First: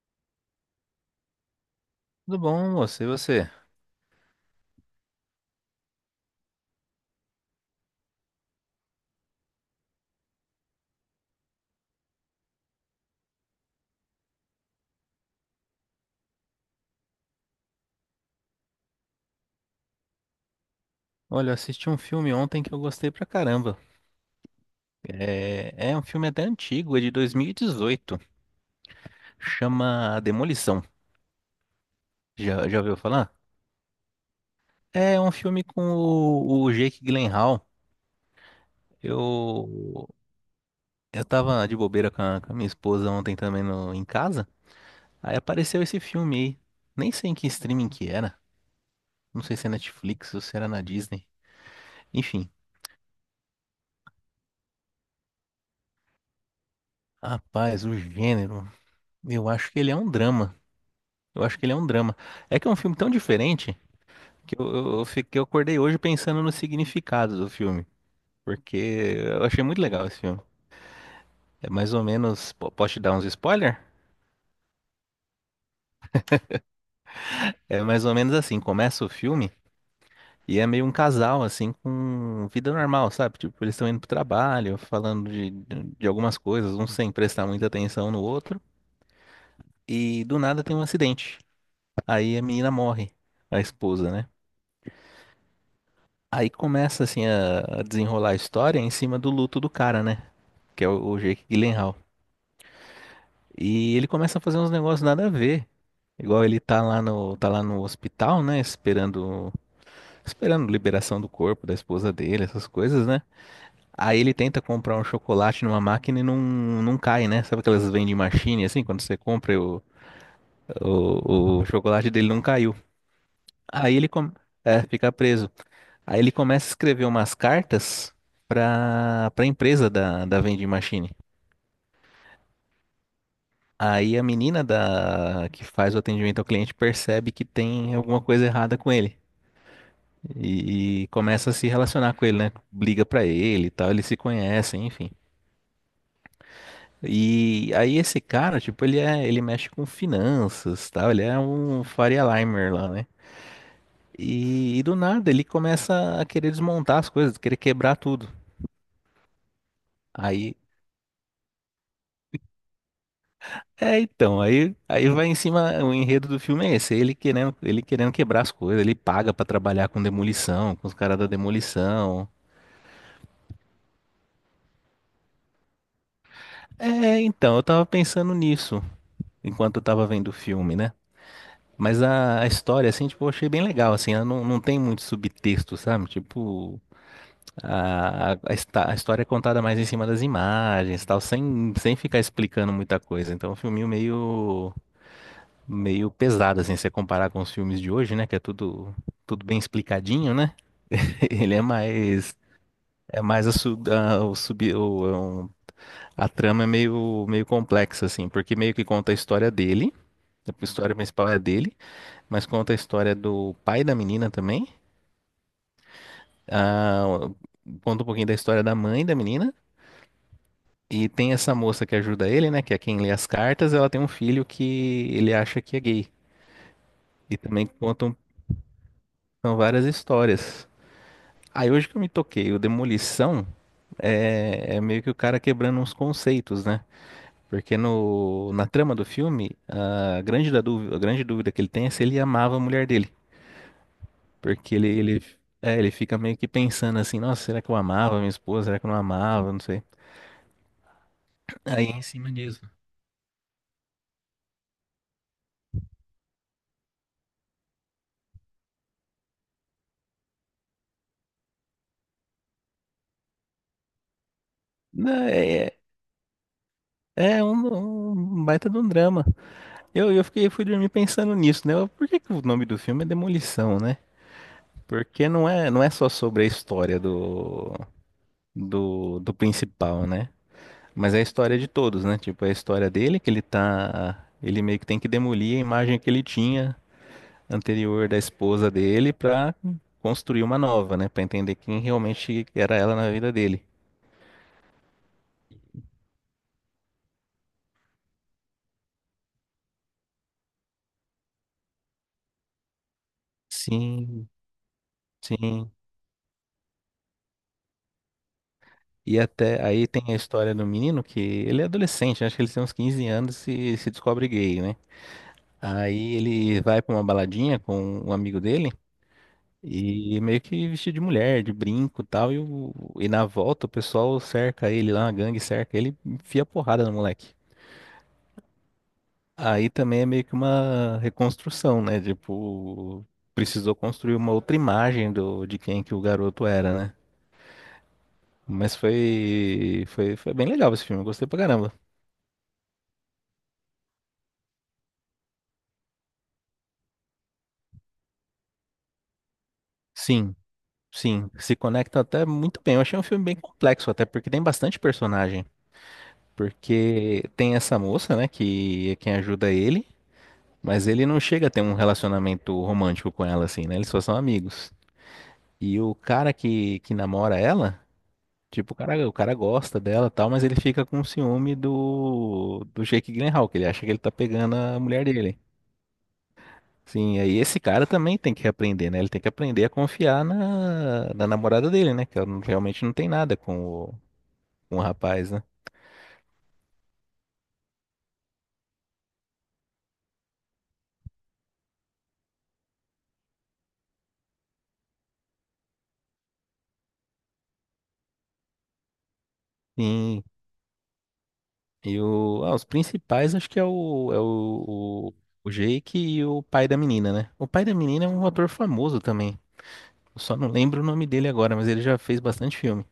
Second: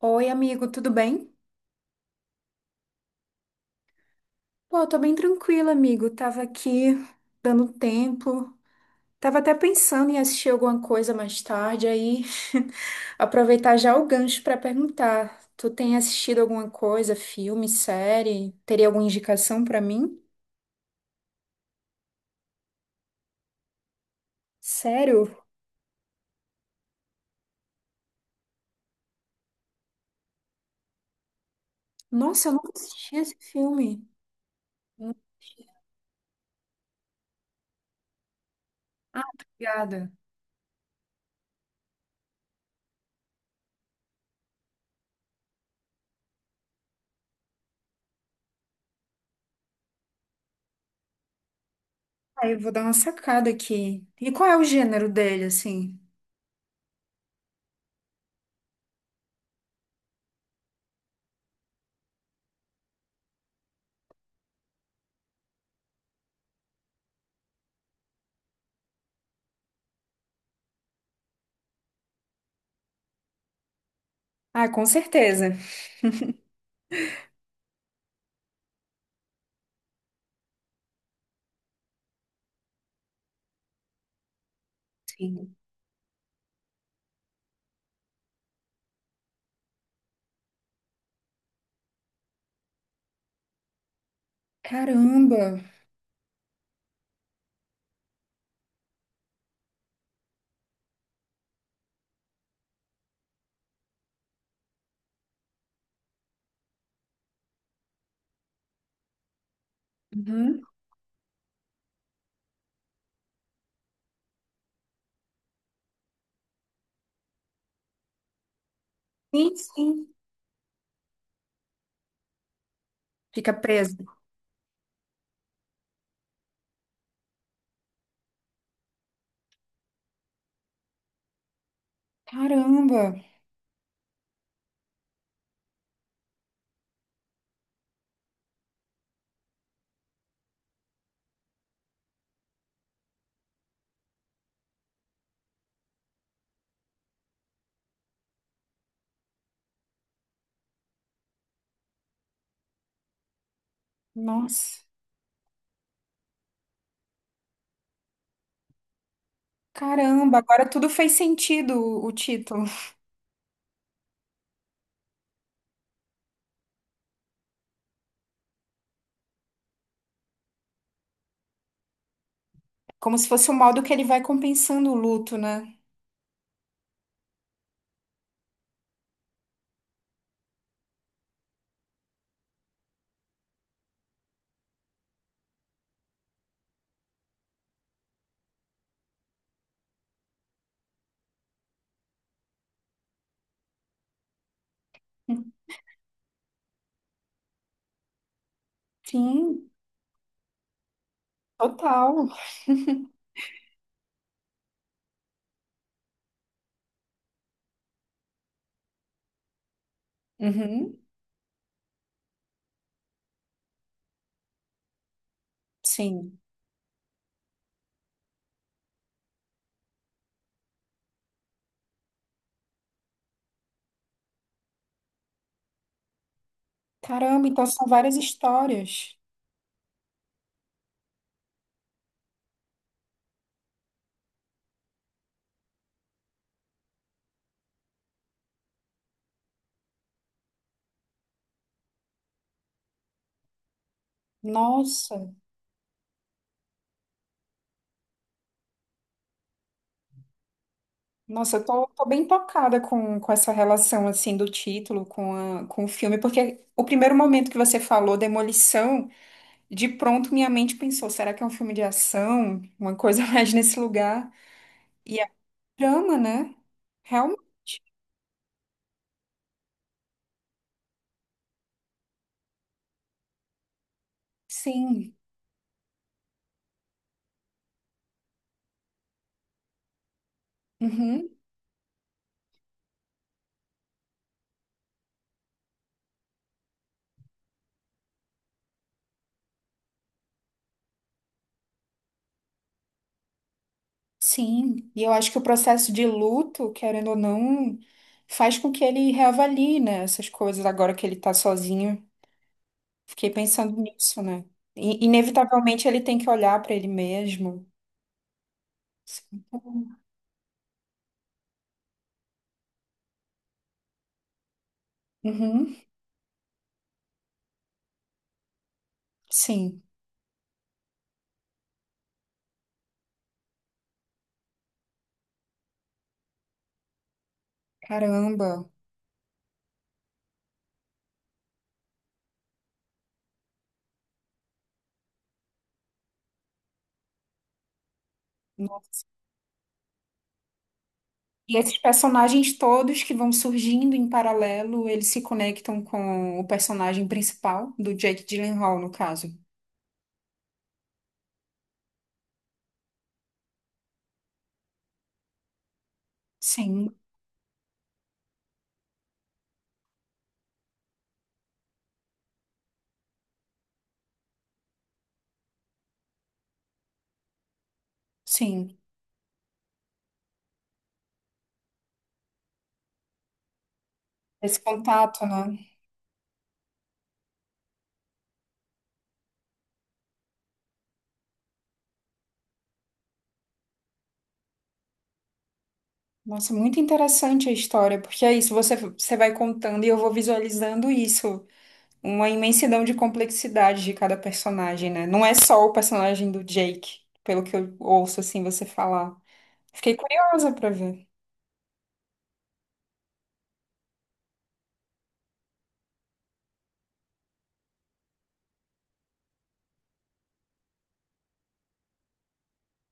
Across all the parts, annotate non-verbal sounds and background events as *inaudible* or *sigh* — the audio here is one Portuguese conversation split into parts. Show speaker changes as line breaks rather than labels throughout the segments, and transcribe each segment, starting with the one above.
Oi, amigo, tudo bem?
Tudo bom, moço? E você?
Pô, eu tô bem tranquila, amigo. Tava aqui dando tempo. Tava até pensando em assistir alguma coisa mais tarde, aí *laughs* aproveitar já o gancho pra perguntar. Tu tem assistido alguma coisa, filme, série? Teria alguma indicação pra mim?
Olha, eu assisti um filme ontem que eu gostei pra caramba.
Sério?
É um filme até antigo, é de 2018. Chama Demolição.
Nossa, eu
Já,
nunca
já ouviu
assisti
falar?
esse filme. Não
É um filme
assisti.
com o Jake Gyllenhaal.
Ah,
Eu,
obrigada.
eu tava de bobeira com com a minha esposa ontem também no, em casa. Aí apareceu esse filme aí. Nem sei em que streaming que era. Não sei se é Netflix ou se era na Disney. Enfim,
Aí eu vou dar uma sacada aqui. E qual é o gênero dele, assim?
rapaz, o gênero. Eu acho que ele é um drama. Eu acho que ele é um drama. É que é um filme tão diferente que eu fiquei, eu acordei hoje pensando no significado do filme, porque eu achei muito legal esse filme. É mais ou menos, posso te dar uns spoiler?
Ah, com certeza.
É mais ou menos assim, começa o filme e é meio um casal assim com vida normal, sabe? Tipo, eles estão indo pro trabalho, falando
Sim.
de algumas coisas, um sem prestar muita atenção no outro, e do nada tem um acidente. Aí a menina morre, a esposa, né?
Caramba.
Aí começa assim a desenrolar a história em cima do luto do cara, né? Que é o Jake Gyllenhaal. E ele começa a fazer uns negócios nada a ver. Igual ele tá lá no hospital, né? Esperando,
Uhum.
esperando liberação do corpo da esposa dele, essas coisas, né? Aí ele tenta comprar um chocolate numa máquina e não cai, né? Sabe aquelas vending machine, assim, quando você
Sim,
compra
sim.
o chocolate dele não caiu.
Fica
Aí ele
preso.
com- É, fica preso. Aí ele começa a escrever umas cartas pra empresa da vending machine.
Caramba.
Aí a menina da que faz o atendimento ao cliente percebe que tem alguma coisa errada com ele e começa a se relacionar com ele, né? Liga pra ele e tal, eles se conhecem, enfim. E aí esse cara, tipo, ele mexe com finanças, tal, ele é um Faria Limer lá, né?
Nossa.
E do nada ele começa a querer desmontar as coisas, querer quebrar tudo.
Caramba,
Aí
agora tudo fez sentido o título.
é, então, aí vai em cima, o enredo do filme é esse, ele querendo quebrar as coisas, ele paga pra trabalhar com demolição, com os caras da demolição.
Como se fosse o modo que ele vai compensando o luto, né?
É, então, eu tava pensando nisso enquanto eu tava vendo o filme, né? Mas a história, assim, tipo, eu achei bem legal, assim, ela não tem muito subtexto, sabe? Tipo, a história é contada mais em cima das imagens, tal, sem, sem ficar explicando muita coisa. Então, é um filminho meio meio pesado, assim, se você comparar com os filmes de hoje, né? Que é tudo, tudo bem
Sim,
explicadinho, né? *laughs* Ele é
total.
mais. É mais a, su- a- o sub, o- é um- a trama é meio, meio complexa, assim, porque meio que conta a história dele, a história
Uhum,
principal é dele, mas conta a história do pai da menina também,
sim.
ah, conta um pouquinho da história da mãe da menina, e tem essa moça que ajuda ele, né, que é quem lê as cartas, ela tem um filho que ele acha que é gay, e
Caramba, então
também
são várias
contam
histórias.
são várias histórias. Aí hoje que eu me toquei, o Demolição é meio que o cara quebrando uns conceitos, né? Porque no, na trama do filme, da dúvida, a grande dúvida que ele tem é se ele amava a mulher dele. Porque
Nossa,
ele fica meio que pensando assim, nossa, será que eu amava minha esposa? Será que eu não amava? Não sei.
nossa, eu
Aí
tô,
em
tô bem
cima disso.
tocada com essa relação, assim, do título com, com o filme, porque o primeiro momento que você falou, Demolição, de pronto, minha mente pensou: será que é um filme de ação? Uma coisa *laughs* mais nesse lugar? E é um
Né, é
drama, né? Realmente.
é um, um baita de um drama. Eu fiquei, eu fui dormir pensando nisso, né? Por que que o nome do filme é Demolição, né?
Sim.
Porque não é só sobre a história do principal, né? Mas é a
Uhum.
história de todos, né? Tipo, é a história dele que ele tá. Ele meio que tem que demolir a imagem que ele tinha anterior da esposa dele pra construir uma nova, né? Pra entender quem realmente era ela na vida dele.
Sim. E eu acho que o processo de luto, querendo ou não, faz com que ele reavalie, né, essas coisas agora que ele tá sozinho. Fiquei pensando nisso,
Sim,
né? E
sim.
inevitavelmente ele tem que olhar pra ele mesmo.
E
Sim,
até aí
então,
tem a história do menino que ele é adolescente, né? Acho que ele tem uns 15 anos e se descobre gay, né?
uhum,
Aí ele vai pra uma baladinha com um amigo dele.
sim.
E meio que vestido de mulher, de brinco e tal. E na volta o pessoal cerca ele lá, a gangue cerca ele, enfia porrada no moleque.
Caramba.
Aí também é meio que uma reconstrução, né? Tipo, precisou construir uma outra imagem de quem que o garoto era, né? Mas
Nossa.
foi bem legal esse filme, eu gostei pra
E
caramba.
esses personagens todos que vão surgindo em paralelo, eles se conectam com o personagem principal, do Jake Gyllenhaal, no caso.
Sim, sim, se conecta até muito bem. Eu achei um filme bem complexo, até porque tem bastante personagem.
Sim,
Porque tem essa moça, né, que é quem ajuda ele. Mas ele não chega a ter um relacionamento romântico com ela, assim, né? Eles só são amigos. E o cara que namora ela, tipo,
sim.
o cara gosta dela e tal, mas ele fica com ciúme do Jake Gyllenhaal, que ele acha que ele tá pegando
Esse
a mulher
contato,
dele.
né?
Sim, aí esse cara também tem que aprender, né? Ele tem que aprender a confiar na namorada dele, né? Que ela não- realmente não tem nada com com o rapaz, né?
Nossa, muito interessante a história, porque é isso, você, você vai contando e eu vou visualizando isso. Uma imensidão de complexidade de cada personagem, né? Não é só o personagem do Jake, pelo que eu ouço, assim, você falar. Fiquei
Sim.
curiosa pra ver.
E o, ah, os principais acho que o Jake e o pai da menina, né? O pai da menina é um ator famoso também. Eu só não lembro o nome dele agora, mas ele já fez bastante filme.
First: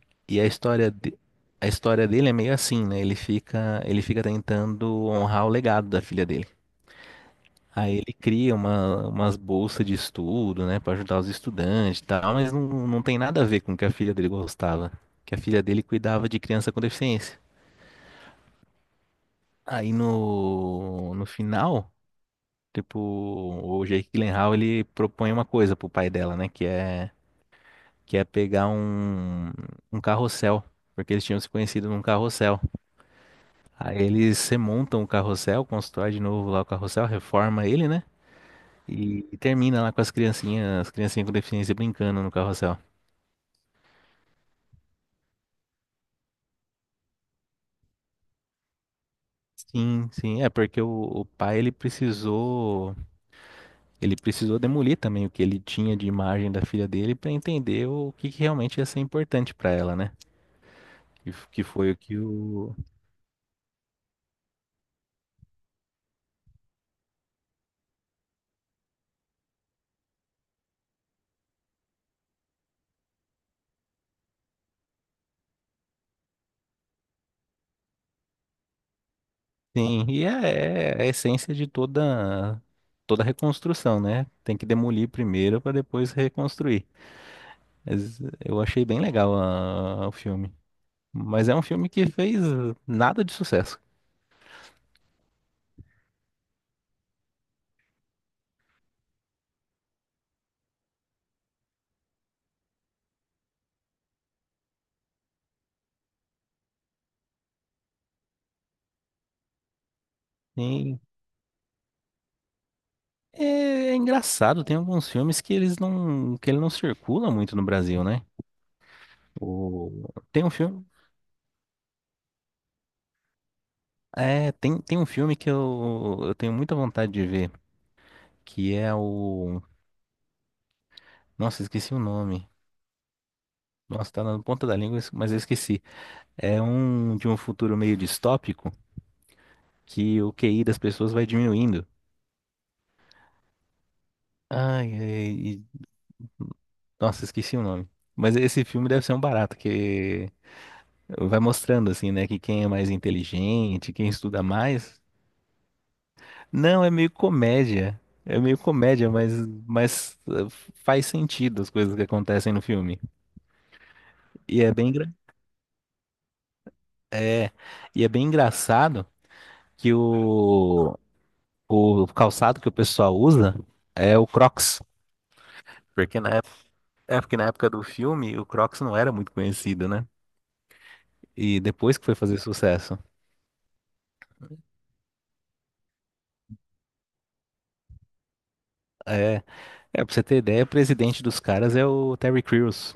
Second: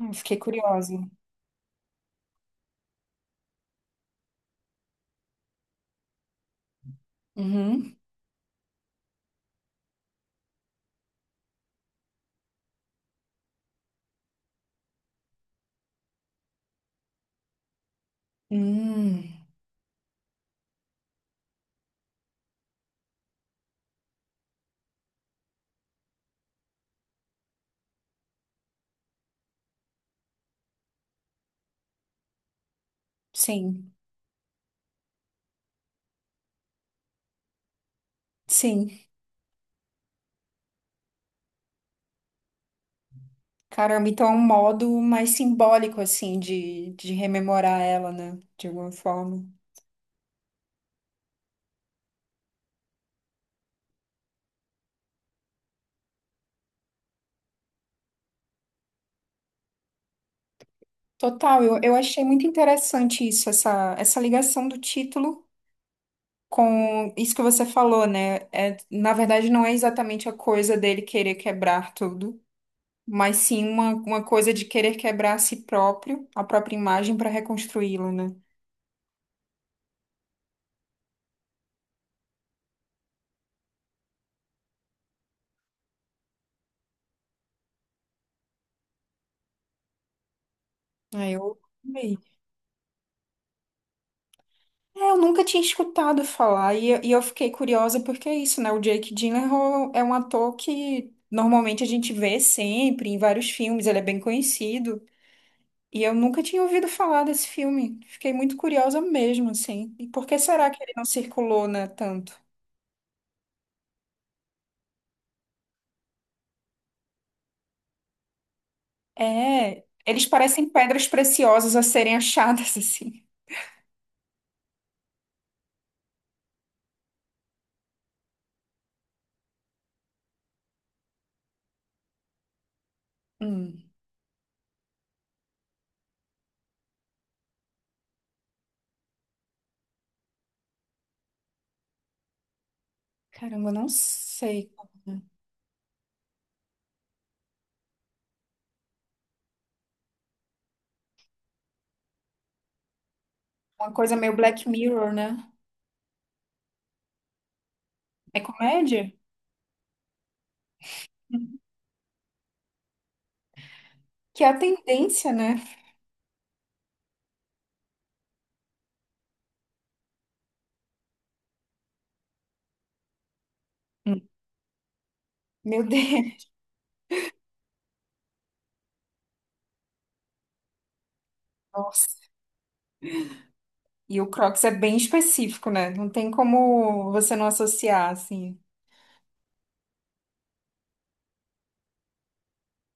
Eu fiquei
E
curiosa.
a história dele é meio assim, né? Ele fica tentando honrar o legado da filha dele.
Uhum.
Aí ele cria uma, umas bolsas de estudo, né, pra ajudar os estudantes e tal, mas não tem nada a ver com o que a filha dele gostava, que a filha dele cuidava de criança com deficiência.
Hum,
Aí no final tipo, o Jake Gyllenhaal, ele propõe uma coisa pro pai dela, né? Que é pegar um carrossel. Porque eles tinham se conhecido num carrossel.
sim.
Aí eles remontam o carrossel, constrói de novo lá o carrossel, reforma ele, né?
Sim.
E termina lá com as criancinhas com deficiência brincando no carrossel.
Caramba, então é um modo mais simbólico, assim, de rememorar ela, né? De alguma forma.
Sim, sim, é porque o pai ele precisou demolir também o que ele tinha de imagem da filha dele para entender que realmente ia ser importante para ela, né? Que, f-
Total,
que foi
eu
o que
achei muito
o,
interessante isso, essa ligação do título com isso que você falou, né? É, na verdade, não é exatamente a coisa dele querer quebrar tudo, mas sim uma coisa de querer quebrar a si próprio, a própria imagem, para reconstruí-la, né?
Sim, e é a essência de toda toda reconstrução, né? Tem que demolir primeiro para depois reconstruir. Mas eu achei bem legal o filme.
Aí
Mas é
eu
um filme que
amei.
fez nada de sucesso.
É, eu nunca tinha escutado falar, e eu fiquei curiosa porque é isso, né? O Jake Gyllenhaal é um ator que normalmente a gente vê sempre em vários filmes, ele é bem conhecido. E eu nunca tinha ouvido falar desse filme. Fiquei muito curiosa mesmo, assim. E por que será que ele
E
não circulou, né, tanto?
é, É engraçado, tem alguns filmes que eles não que ele não circula muito no Brasil, né?
É,
O,
eles
tem um
parecem
filme,
pedras preciosas a serem *laughs* achadas, assim.
é, tem, Tem um filme que eu tenho muita vontade de ver, que nossa, esqueci o nome.
Hum,
Nossa, tá na ponta da língua, mas eu esqueci. É um de um futuro meio distópico que o QI das pessoas vai diminuindo.
caramba, eu não sei.
Ai, ai, e- Nossa, esqueci o nome. Mas esse filme deve ser um barato, que vai mostrando assim, né, que quem é mais
Uma
inteligente, quem
coisa meio
estuda
Black
mais.
Mirror, né?
Não, é meio comédia.
É
É meio comédia,
comédia?
mas faz sentido as coisas que acontecem no filme.
Que é a
E é
tendência, né?
é, e é bem engraçado que o calçado que o pessoal usa é o Crocs.
Meu
Porque na
Deus,
É porque na época do filme o Crocs não era muito conhecido, né? E
*laughs*
depois que foi
nossa.
fazer sucesso.
E o Crocs é bem específico, né? Não tem como você não associar, assim.
É, é pra você ter ideia, o presidente dos caras é o Terry Crews,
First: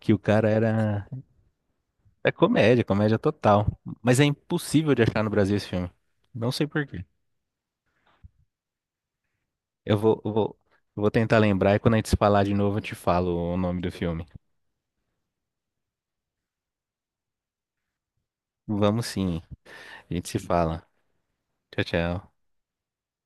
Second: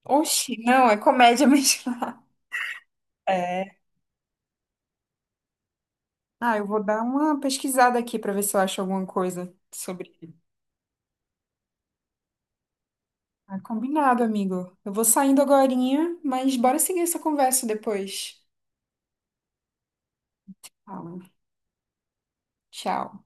que o cara
Oxi, não, é
era.
comédia mesmo. *laughs*
É comédia, comédia total.
É.
Mas é impossível de achar no Brasil esse filme. Não
Ah, eu
sei
vou
por
dar
quê.
uma pesquisada aqui pra ver se eu acho alguma coisa
Eu
sobre
vou, eu
ele.
vou, eu vou tentar lembrar e quando a gente se falar de novo eu te falo o
Ah,
nome do
combinado,
filme.
amigo. Eu vou saindo agorinha, mas bora seguir essa conversa depois.
Vamos sim, a gente se fala.
Fala.
Tchau, tchau.
Tchau.